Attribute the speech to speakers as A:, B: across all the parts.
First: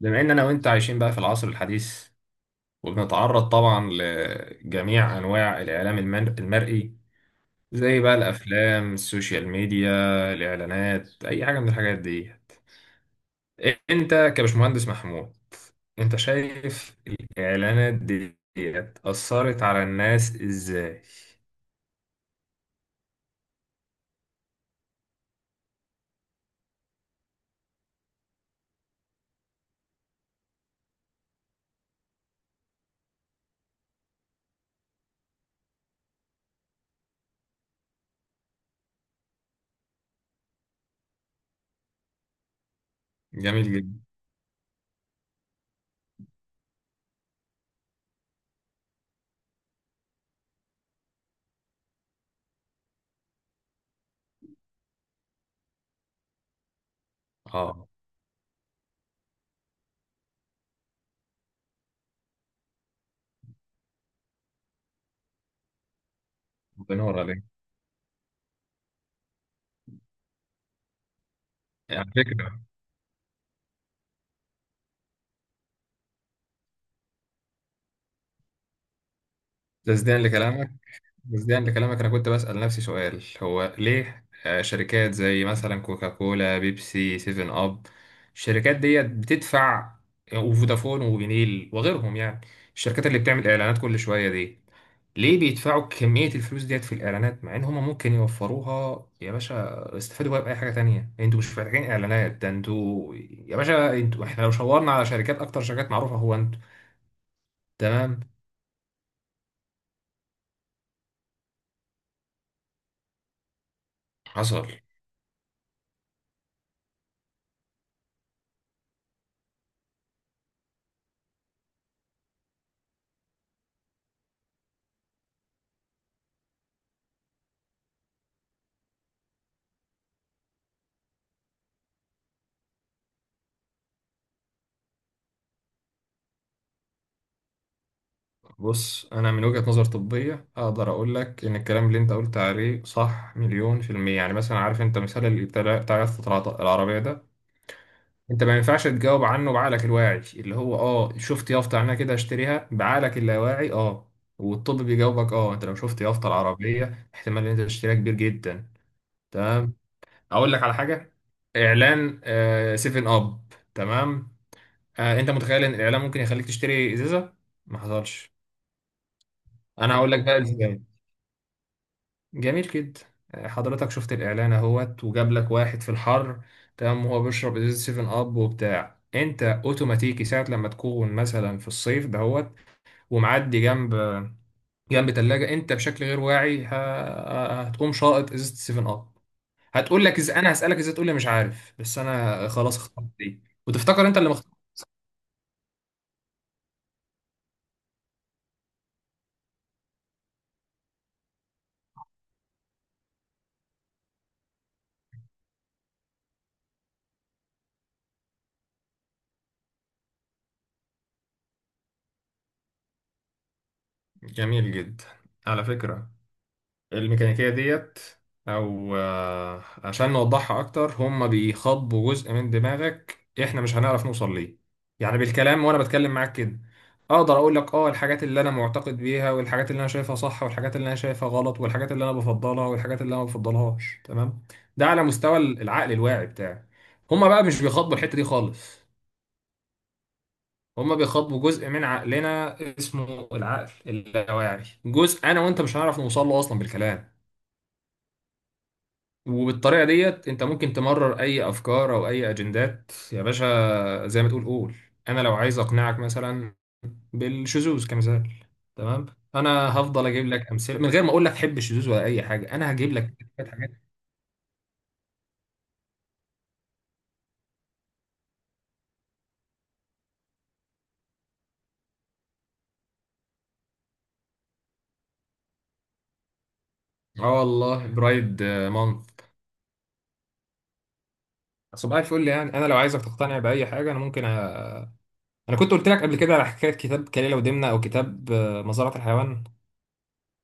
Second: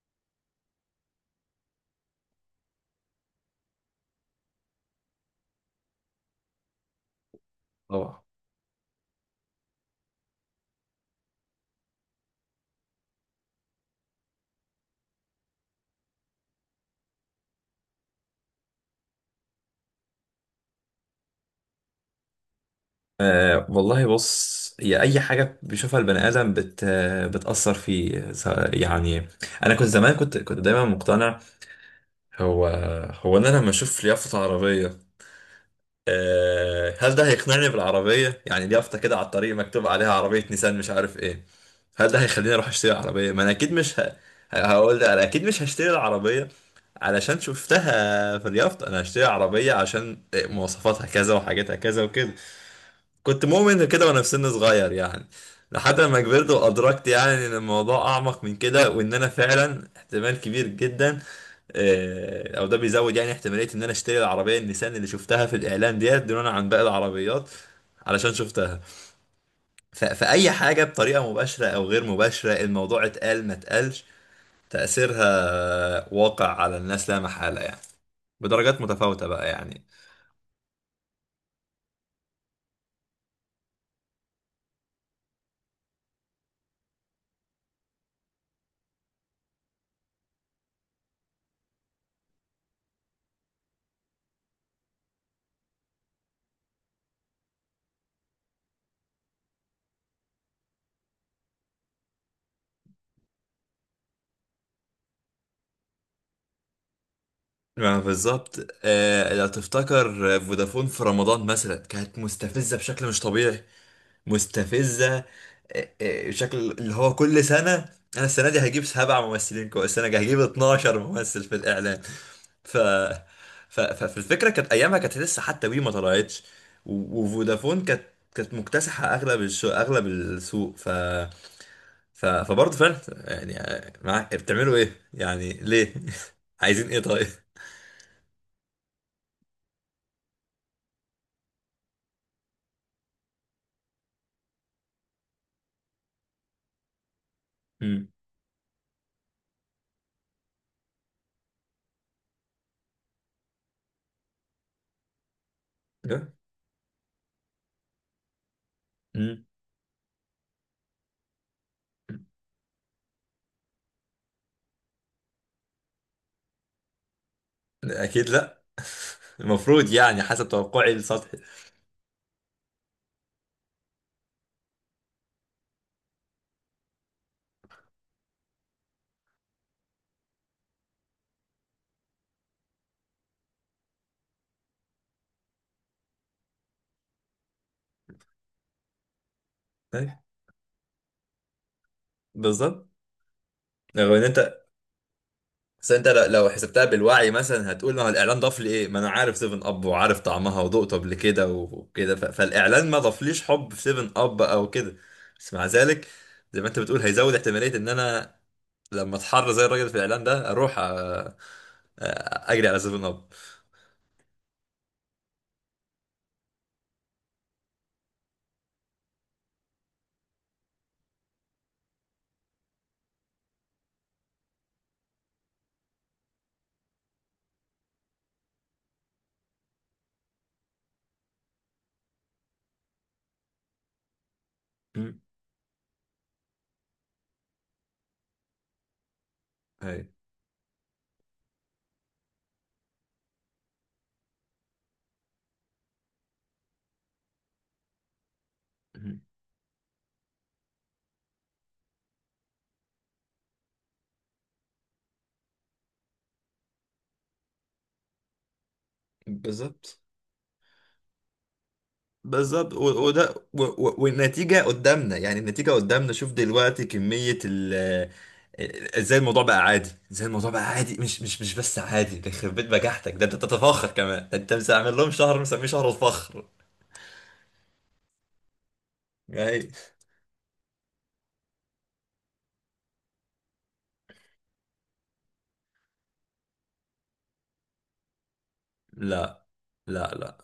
A: بما ان انا وانت عايشين بقى في العصر الحديث وبنتعرض طبعا لجميع انواع الاعلام المرئي، زي بقى
B: طبعا.
A: الافلام السوشيال ميديا الاعلانات اي حاجه من الحاجات دي. انت كبشمهندس محمود، انت شايف الاعلانات دي اثرت على الناس ازاي؟
B: والله بص هي أي حاجة بيشوفها البني آدم بتأثر يعني أنا كنت زمان كنت دايما مقتنع. هو هو أنا لما أشوف يافطة عربية، أه هل ده هيقنعني بالعربية؟ يعني اليافطة كده على الطريق مكتوب عليها عربية نيسان مش عارف إيه، هل ده هيخليني أروح أشتري عربية؟ ما أنا أكيد
A: جميل جدا.
B: مش هقول ده. أنا أكيد مش هشتري العربية علشان شفتها في اليافطة. أنا هشتري عربية عشان مواصفاتها كذا وحاجاتها كذا وكده. كنت مؤمن كده وانا في سن صغير يعني، لحد ما كبرت وادركت يعني ان
A: اه،
B: الموضوع اعمق من كده، وان انا فعلا احتمال كبير جدا او ده بيزود يعني احتماليه ان انا اشتري العربيه النيسان اللي شفتها في الاعلان ديت دونها عن باقي
A: بنور عليك.
B: العربيات علشان شفتها. فاي حاجه بطريقه مباشره او غير
A: على
B: مباشره،
A: فكره،
B: الموضوع اتقال ما اتقالش، تاثيرها واقع على الناس لا محاله يعني، بدرجات متفاوته بقى يعني.
A: تصديقا لكلامك مجديا لكلامك، انا كنت بسأل نفسي سؤال هو ليه شركات زي مثلا كوكاكولا بيبسي سيفن اب الشركات ديت بتدفع، وفودافون وبنيل وغيرهم يعني الشركات اللي بتعمل اعلانات كل شوية دي، ليه بيدفعوا كمية الفلوس ديت في الإعلانات مع إن هما ممكن يوفروها؟ يا باشا استفادوا بقى بأي حاجة تانية، أنتوا مش محتاجين إعلانات، ده أنتوا يا باشا أنتوا، إحنا لو شاورنا على شركات أكتر شركات معروفة هو أنتوا.
B: ما
A: تمام.
B: بالظبط، لو تفتكر فودافون في رمضان مثلا كانت مستفزة بشكل مش طبيعي،
A: حصل.
B: مستفزة، بشكل اللي هو كل سنة. أنا السنة دي هجيب سبع ممثلين كويس، السنة دي هجيب 12 ممثل في الإعلان. ف... فالفكرة كانت أيامها كانت لسه حتى وي ما طلعتش، وفودافون كانت كانت مكتسحة أغلب أغلب السوق. فبرضه فعلا يعني، معاك بتعملوا إيه؟ يعني ليه؟ عايزين إيه طيب؟
A: بص انا من وجهة نظر طبية اقدر اقول لك ان الكلام اللي انت قلت عليه صح مليون في المية. يعني مثلا عارف انت مثال اللي بتاع يافطة العربية ده، انت ما ينفعش تجاوب عنه بعقلك الواعي اللي هو اه شفت يافطة عنها كده اشتريها، بعقلك اللاواعي اه. والطب بيجاوبك اه انت لو شفت يافطة
B: لا.
A: العربية احتمال ان انت تشتريها كبير جدا.
B: مم.
A: تمام. اقول لك على حاجة، اعلان سيفن اب. تمام. انت متخيل ان الاعلان ممكن يخليك تشتري ازازة؟ ما
B: اكيد
A: حصلش.
B: لا. المفروض
A: انا هقول
B: يعني
A: لك بقى
B: حسب
A: ازاي.
B: توقعي السطحي.
A: جميل جدا. حضرتك شفت الاعلان اهوت وجاب لك واحد في الحر، تمام، وهو بيشرب ازازه 7 اب وبتاع انت اوتوماتيكي ساعه لما تكون مثلا في الصيف دهوت ومعدي جنب تلاجة انت بشكل غير واعي هتقوم شاطط ازازه 7 اب. هتقول
B: أي،
A: لك انا هسالك ازاي، تقول لي مش عارف، بس انا خلاص
B: بالظبط.
A: اخترت دي وتفتكر
B: لو
A: انت
B: ان
A: اللي مختار.
B: انت، بس انت لو حسبتها بالوعي مثلا هتقول ما هو الاعلان ضاف لي ايه؟ ما انا عارف 7 اب وعارف طعمها وذقته قبل كده وكده. فالاعلان ما ضافليش حب في 7 اب او كده. بس مع ذلك زي ما انت بتقول هيزود احتماليه ان انا لما اتحر زي الراجل في الاعلان ده اروح اجري على 7 اب.
A: جميل جدا. على فكره، الميكانيكية ديت أو عشان نوضحها أكتر، هما بيخاطبوا جزء من دماغك إحنا مش هنعرف نوصل ليه. يعني بالكلام وأنا بتكلم معاك كده، أقدر أقول لك أه الحاجات اللي أنا معتقد بيها والحاجات اللي أنا شايفها صح والحاجات اللي أنا شايفها غلط والحاجات اللي أنا بفضلها والحاجات اللي أنا ما بفضلهاش. تمام. ده على
B: مم.
A: مستوى العقل الواعي بتاعي. هما بقى مش بيخاطبوا الحتة دي خالص.
B: أي.
A: هما بيخاطبوا جزء من عقلنا اسمه العقل اللاواعي، جزء أنا وأنت مش هنعرف نوصل له أصلا بالكلام.
B: مم.
A: وبالطريقة ديت انت ممكن تمرر اي افكار او اي اجندات يا باشا زي ما تقول قول. انا لو عايز اقنعك مثلا بالشذوذ كمثال، تمام، انا
B: بالظبط.
A: هفضل اجيب لك امثله من غير ما اقول لك حب الشذوذ ولا اي حاجه، انا
B: بالظبط
A: هجيب لك
B: وده،
A: شويه حاجات.
B: والنتيجة قدامنا يعني، النتيجة قدامنا. شوف دلوقتي كمية ازاي الموضوع بقى عادي، ازاي الموضوع بقى عادي، مش بس عادي، ده يخرب بيت بجاحتك، ده انت تتفاخر كمان، ده انت عامل لهم شهر مسميه شهر الفخر
A: اه والله برايد مانث.
B: يعني.
A: صباح الفل. يعني انا لو عايزك تقتنع باي حاجه انا ممكن انا كنت قلت لك قبل كده على حكايه كتاب كليله ودمنه او كتاب مزرعه الحيوان.
B: لا لا لا،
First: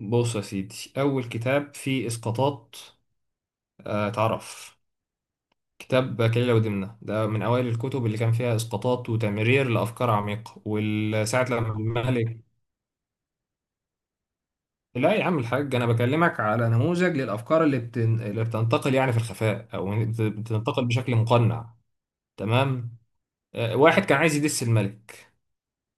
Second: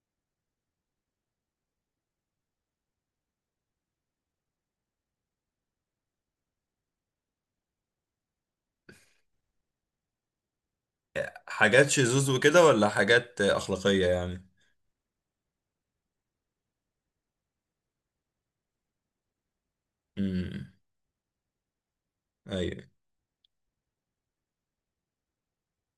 A: بص يا سيدي، اول كتاب فيه اسقاطات. اتعرف كتاب كليلة ودمنة ده من أوائل الكتب اللي كان فيها إسقاطات وتمرير لأفكار عميقة، وساعة لما
B: حاجات شذوذ
A: الملك.
B: وكده ولا حاجات أخلاقية يعني؟
A: لا يا عم الحاج، أنا بكلمك على نموذج للأفكار اللي، اللي بتنتقل يعني في الخفاء أو
B: امم.
A: بتنتقل بشكل مقنع.
B: ايوه.
A: تمام. واحد كان عايز يدس الملك،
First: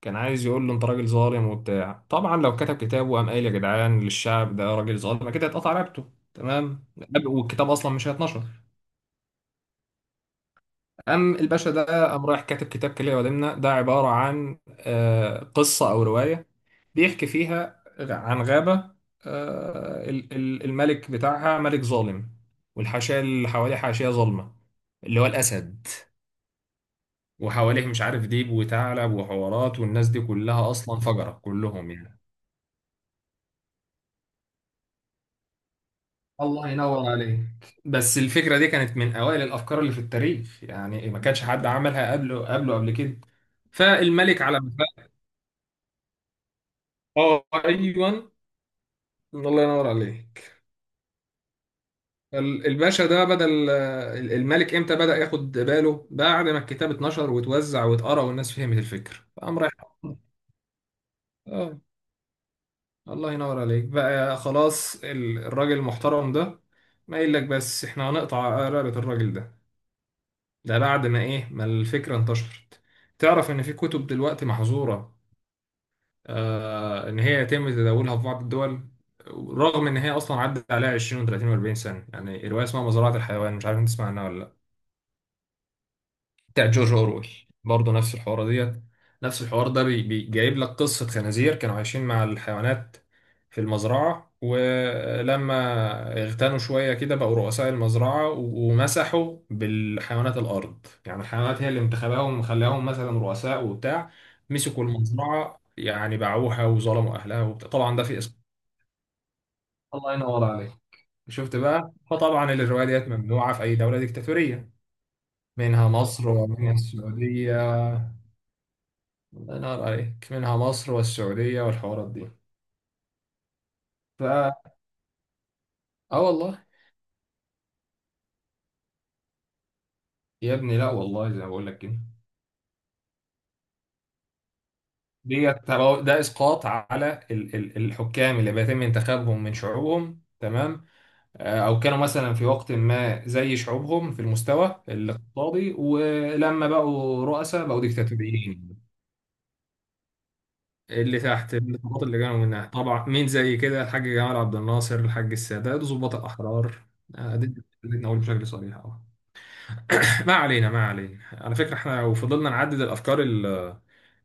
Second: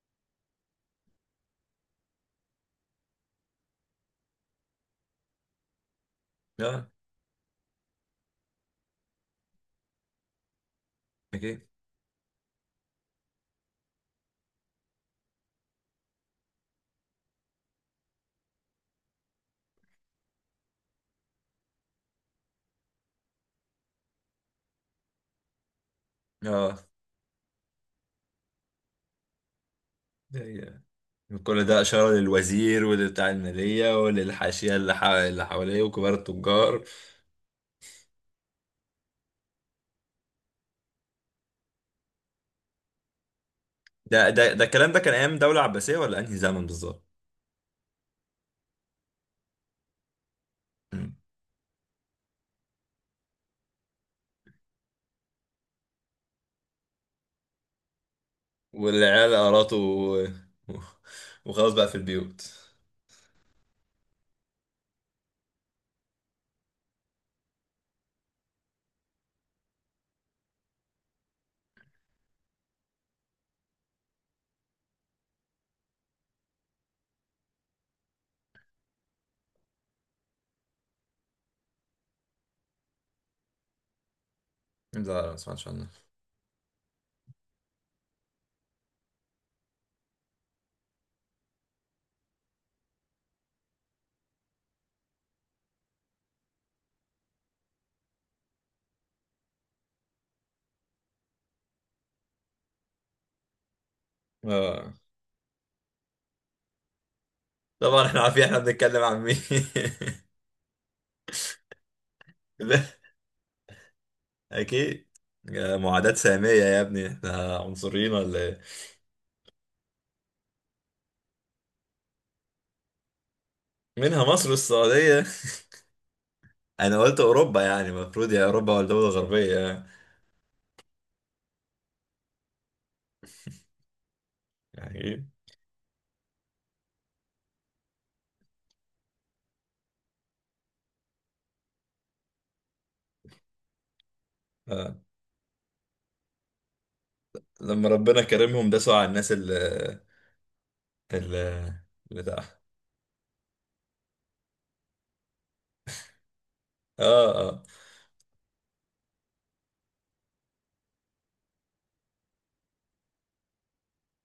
A: كان عايز يقول له أنت راجل ظالم وبتاع. طبعا لو كتب كتاب وقام قايل يا جدعان للشعب ده راجل ظالم كده، اتقطع رقبته. تمام.
B: اه.
A: والكتاب أصلا مش هيتنشر. قام
B: اكيد.
A: الباشا ده قام رايح كاتب كتاب كلية ودمنة ده عبارة عن قصة أو رواية، بيحكي فيها عن غابة. الملك بتاعها ملك ظالم، والحاشية اللي حواليه حاشية ظالمة اللي هو الأسد،
B: اه.
A: وحواليه مش عارف ديب وثعلب وحوارات، والناس دي كلها
B: أيوة.
A: أصلا فجرة
B: كل ده
A: كلهم
B: إشارة
A: يعني.
B: للوزير ولبتاع المالية وللحاشية اللي حواليه وكبار
A: الله
B: التجار.
A: ينور عليك. بس الفكرة دي كانت من أوائل الأفكار اللي في التاريخ يعني، ما كانش حد عملها قبل كده.
B: ده
A: فالملك
B: ده
A: على
B: ده
A: ما.
B: الكلام ده كان ايام دولة عباسية ولا انهي زمن بالظبط؟
A: اه ايوه. الله ينور عليك.
B: مم.
A: الباشا ده بدل الملك امتى بدأ ياخد باله؟ بعد ما الكتاب اتنشر واتوزع واتقرا والناس فهمت الفكرة،
B: والعيال
A: فقام
B: قراطه
A: رايح.
B: و- وخلاص
A: اه.
B: بقى في البيوت.
A: الله ينور عليك بقى. خلاص الراجل المحترم ده، ما يقول لك بس احنا هنقطع رقبة الراجل ده؟ ده بعد ما ايه ما الفكرة انتشرت. تعرف ان في كتب دلوقتي محظورة آه ان هي يتم تداولها في بعض الدول، رغم ان هي اصلا عدت عليها 20 و30 و40 سنة. يعني رواية اسمها مزرعة الحيوان، مش عارف انت تسمع عنها ولا،
B: لا لا، ما سمعتش عنه.
A: بتاع جورج اورويل. برضه نفس الحوار ديت. نفس الحوار ده جايب لك قصة خنازير كانوا عايشين مع الحيوانات في المزرعة، ولما اغتنوا شوية كده بقوا رؤساء المزرعة ومسحوا بالحيوانات الأرض. يعني الحيوانات هي اللي انتخباهم وخلاهم مثلا رؤساء وبتاع، مسكوا
B: اه.
A: المزرعة يعني باعوها وظلموا أهلها وبتاع. طبعا ده
B: طبعا
A: في
B: احنا
A: اسم.
B: عارفين احنا بنتكلم عن مين.
A: الله ينور عليك. شفت بقى. فطبعا الرواية
B: لا،
A: ديت ممنوعة في أي دولة ديكتاتورية،
B: اكيد. يا
A: منها
B: معاداة
A: مصر
B: سامية
A: ومنها
B: يا ابني، احنا
A: السعودية.
B: عنصريين ولا ايه؟
A: الله ينور عليك، منها مصر والسعودية والحوارات دي.
B: منها مصر
A: اه
B: والسعودية.
A: والله.
B: انا قلت اوروبا يعني المفروض، يا اوروبا ولا دولة غربية يعني.
A: يا ابني لا والله زي ما بقول لك كده.
B: يعني ايه؟
A: ده اسقاط على الحكام اللي بيتم انتخابهم من شعوبهم. تمام. او كانوا مثلا في وقت ما زي شعوبهم في المستوى
B: آه.
A: الاقتصادي ولما بقوا رؤساء بقوا
B: لما ربنا كرمهم
A: ديكتاتوريين.
B: داسوا على الناس
A: اللي
B: اللي
A: تحت الضباط اللي
B: اللي ده.
A: كانوا منها، طبعا مين زي كده؟ الحاج جمال عبد الناصر الحاج السادات ضباط الاحرار.
B: اه اه.
A: دي نقول بشكل صريح اه. ما علينا ما علينا. على فكرة احنا لو فضلنا نعدد الأفكار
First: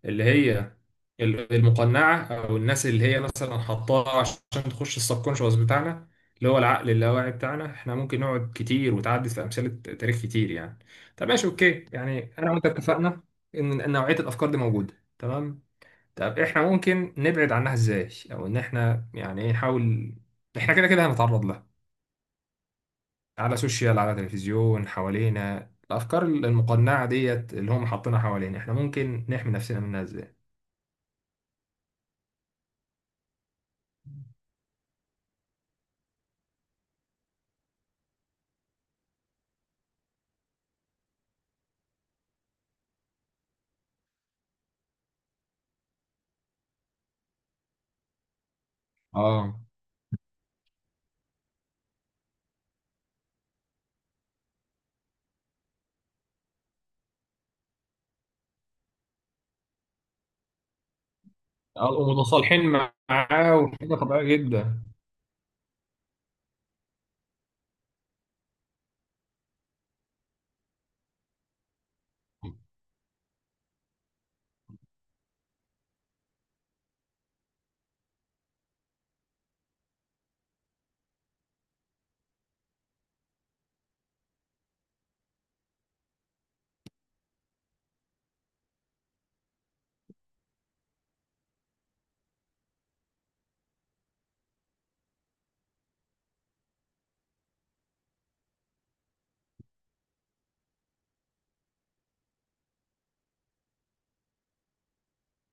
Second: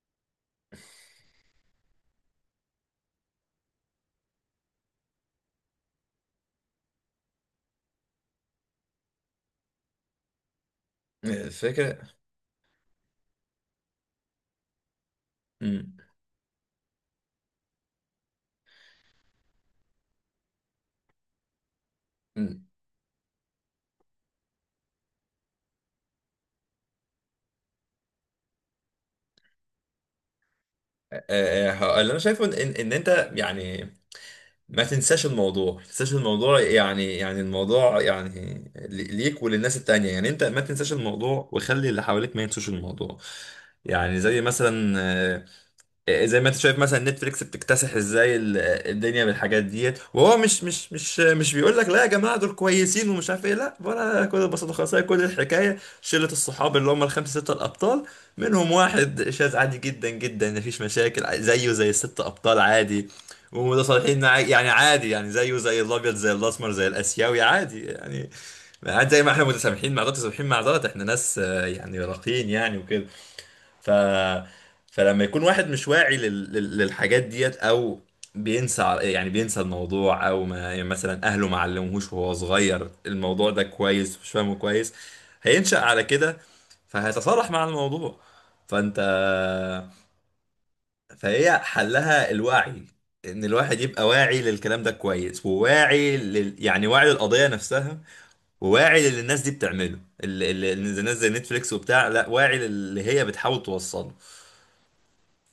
A: اللي هي المقنعة أو الناس اللي هي مثلا حطاها عشان تخش السبكونشوس بتاعنا اللي هو العقل اللاواعي بتاعنا، احنا ممكن نقعد كتير وتعدد في أمثلة تاريخ كتير يعني. طب ماشي أوكي،
B: الفكرة.
A: يعني أنا وأنت اتفقنا إن نوعية الأفكار دي موجودة. تمام.
B: امم
A: طب احنا ممكن نبعد عنها إزاي أو إن احنا يعني إيه نحاول. احنا كده كده هنتعرض لها،
B: امم.
A: على سوشيال على تلفزيون حوالينا الافكار المقنعه ديت اللي هم حاطينها حوالينا، احنا ممكن نحمي نفسنا منها ازاي؟
B: اللي انا شايفه ان ان إن انت يعني ما تنساش الموضوع، ما تنساش الموضوع يعني، الموضوع يعني ليك وللناس التانية يعني. انت ما تنساش الموضوع وخلي اللي حواليك ما ينسوش الموضوع. يعني زي مثلا، زي ما انت شايف مثلا نتفليكس بتكتسح ازاي الدنيا
A: اه.
B: بالحاجات ديت، وهو مش بيقول لك لا يا جماعه دول كويسين ومش عارف ايه، لا ولا، كل البساطه خالص، هي كل الحكايه شله الصحاب اللي هم الخمسه سته الابطال منهم واحد شاذ عادي جدا جدا مفيش مشاكل، زيه زي الست ابطال
A: ومتصالحين
B: عادي،
A: معاه وحاجه
B: ومتصالحين
A: طبيعيه
B: يعني
A: جدا.
B: عادي يعني، زيه زي الابيض زي الاسمر زي الاسيوي عادي يعني. عادي زي ما احنا متسامحين مع ده متسامحين مع ده، احنا ناس يعني راقيين يعني وكده. ف فلما يكون واحد مش واعي للحاجات ديت، او بينسى، يعني بينسى الموضوع، او ما يعني مثلا اهله ما علموهوش وهو صغير الموضوع ده كويس، مش فاهمه كويس، هينشأ على كده، فهيتصارح مع الموضوع. فانت، فهي حلها الوعي، ان الواحد يبقى واعي للكلام ده كويس، وواعي يعني واعي للقضية نفسها، وواعي للي الناس دي بتعمله، الناس زي نتفليكس وبتاع، لا واعي للي هي بتحاول توصله.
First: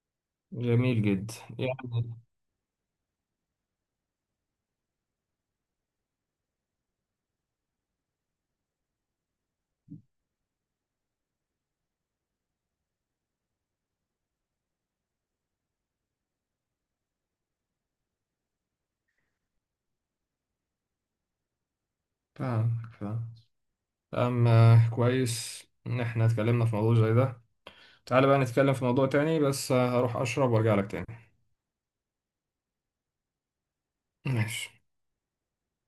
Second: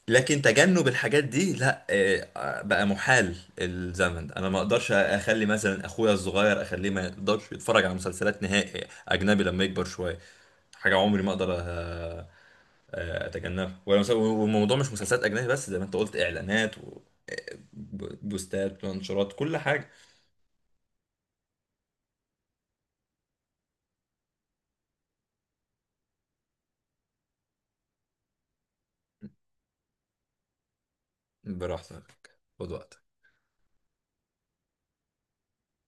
B: لكن تجنب
A: جميل
B: الحاجات
A: جدا
B: دي لا،
A: يعني.
B: بقى محال الزمن ده. انا ما اقدرش اخلي مثلا اخويا الصغير اخليه ما يقدرش يتفرج على مسلسلات نهائي اجنبي لما يكبر شويه. حاجه عمري ما اقدر اتجنبها ولا والموضوع مش مسلسلات اجنبي بس، زي ما انت قلت، اعلانات وبوستات وانشرات كل حاجه.
A: فاهم فاهم. أما كويس إن إحنا اتكلمنا في موضوع زي ده، تعالى بقى نتكلم في موضوع تاني، بس هروح أشرب وأرجع لك تاني.
B: براحتك. خد وقتك.
A: ماشي.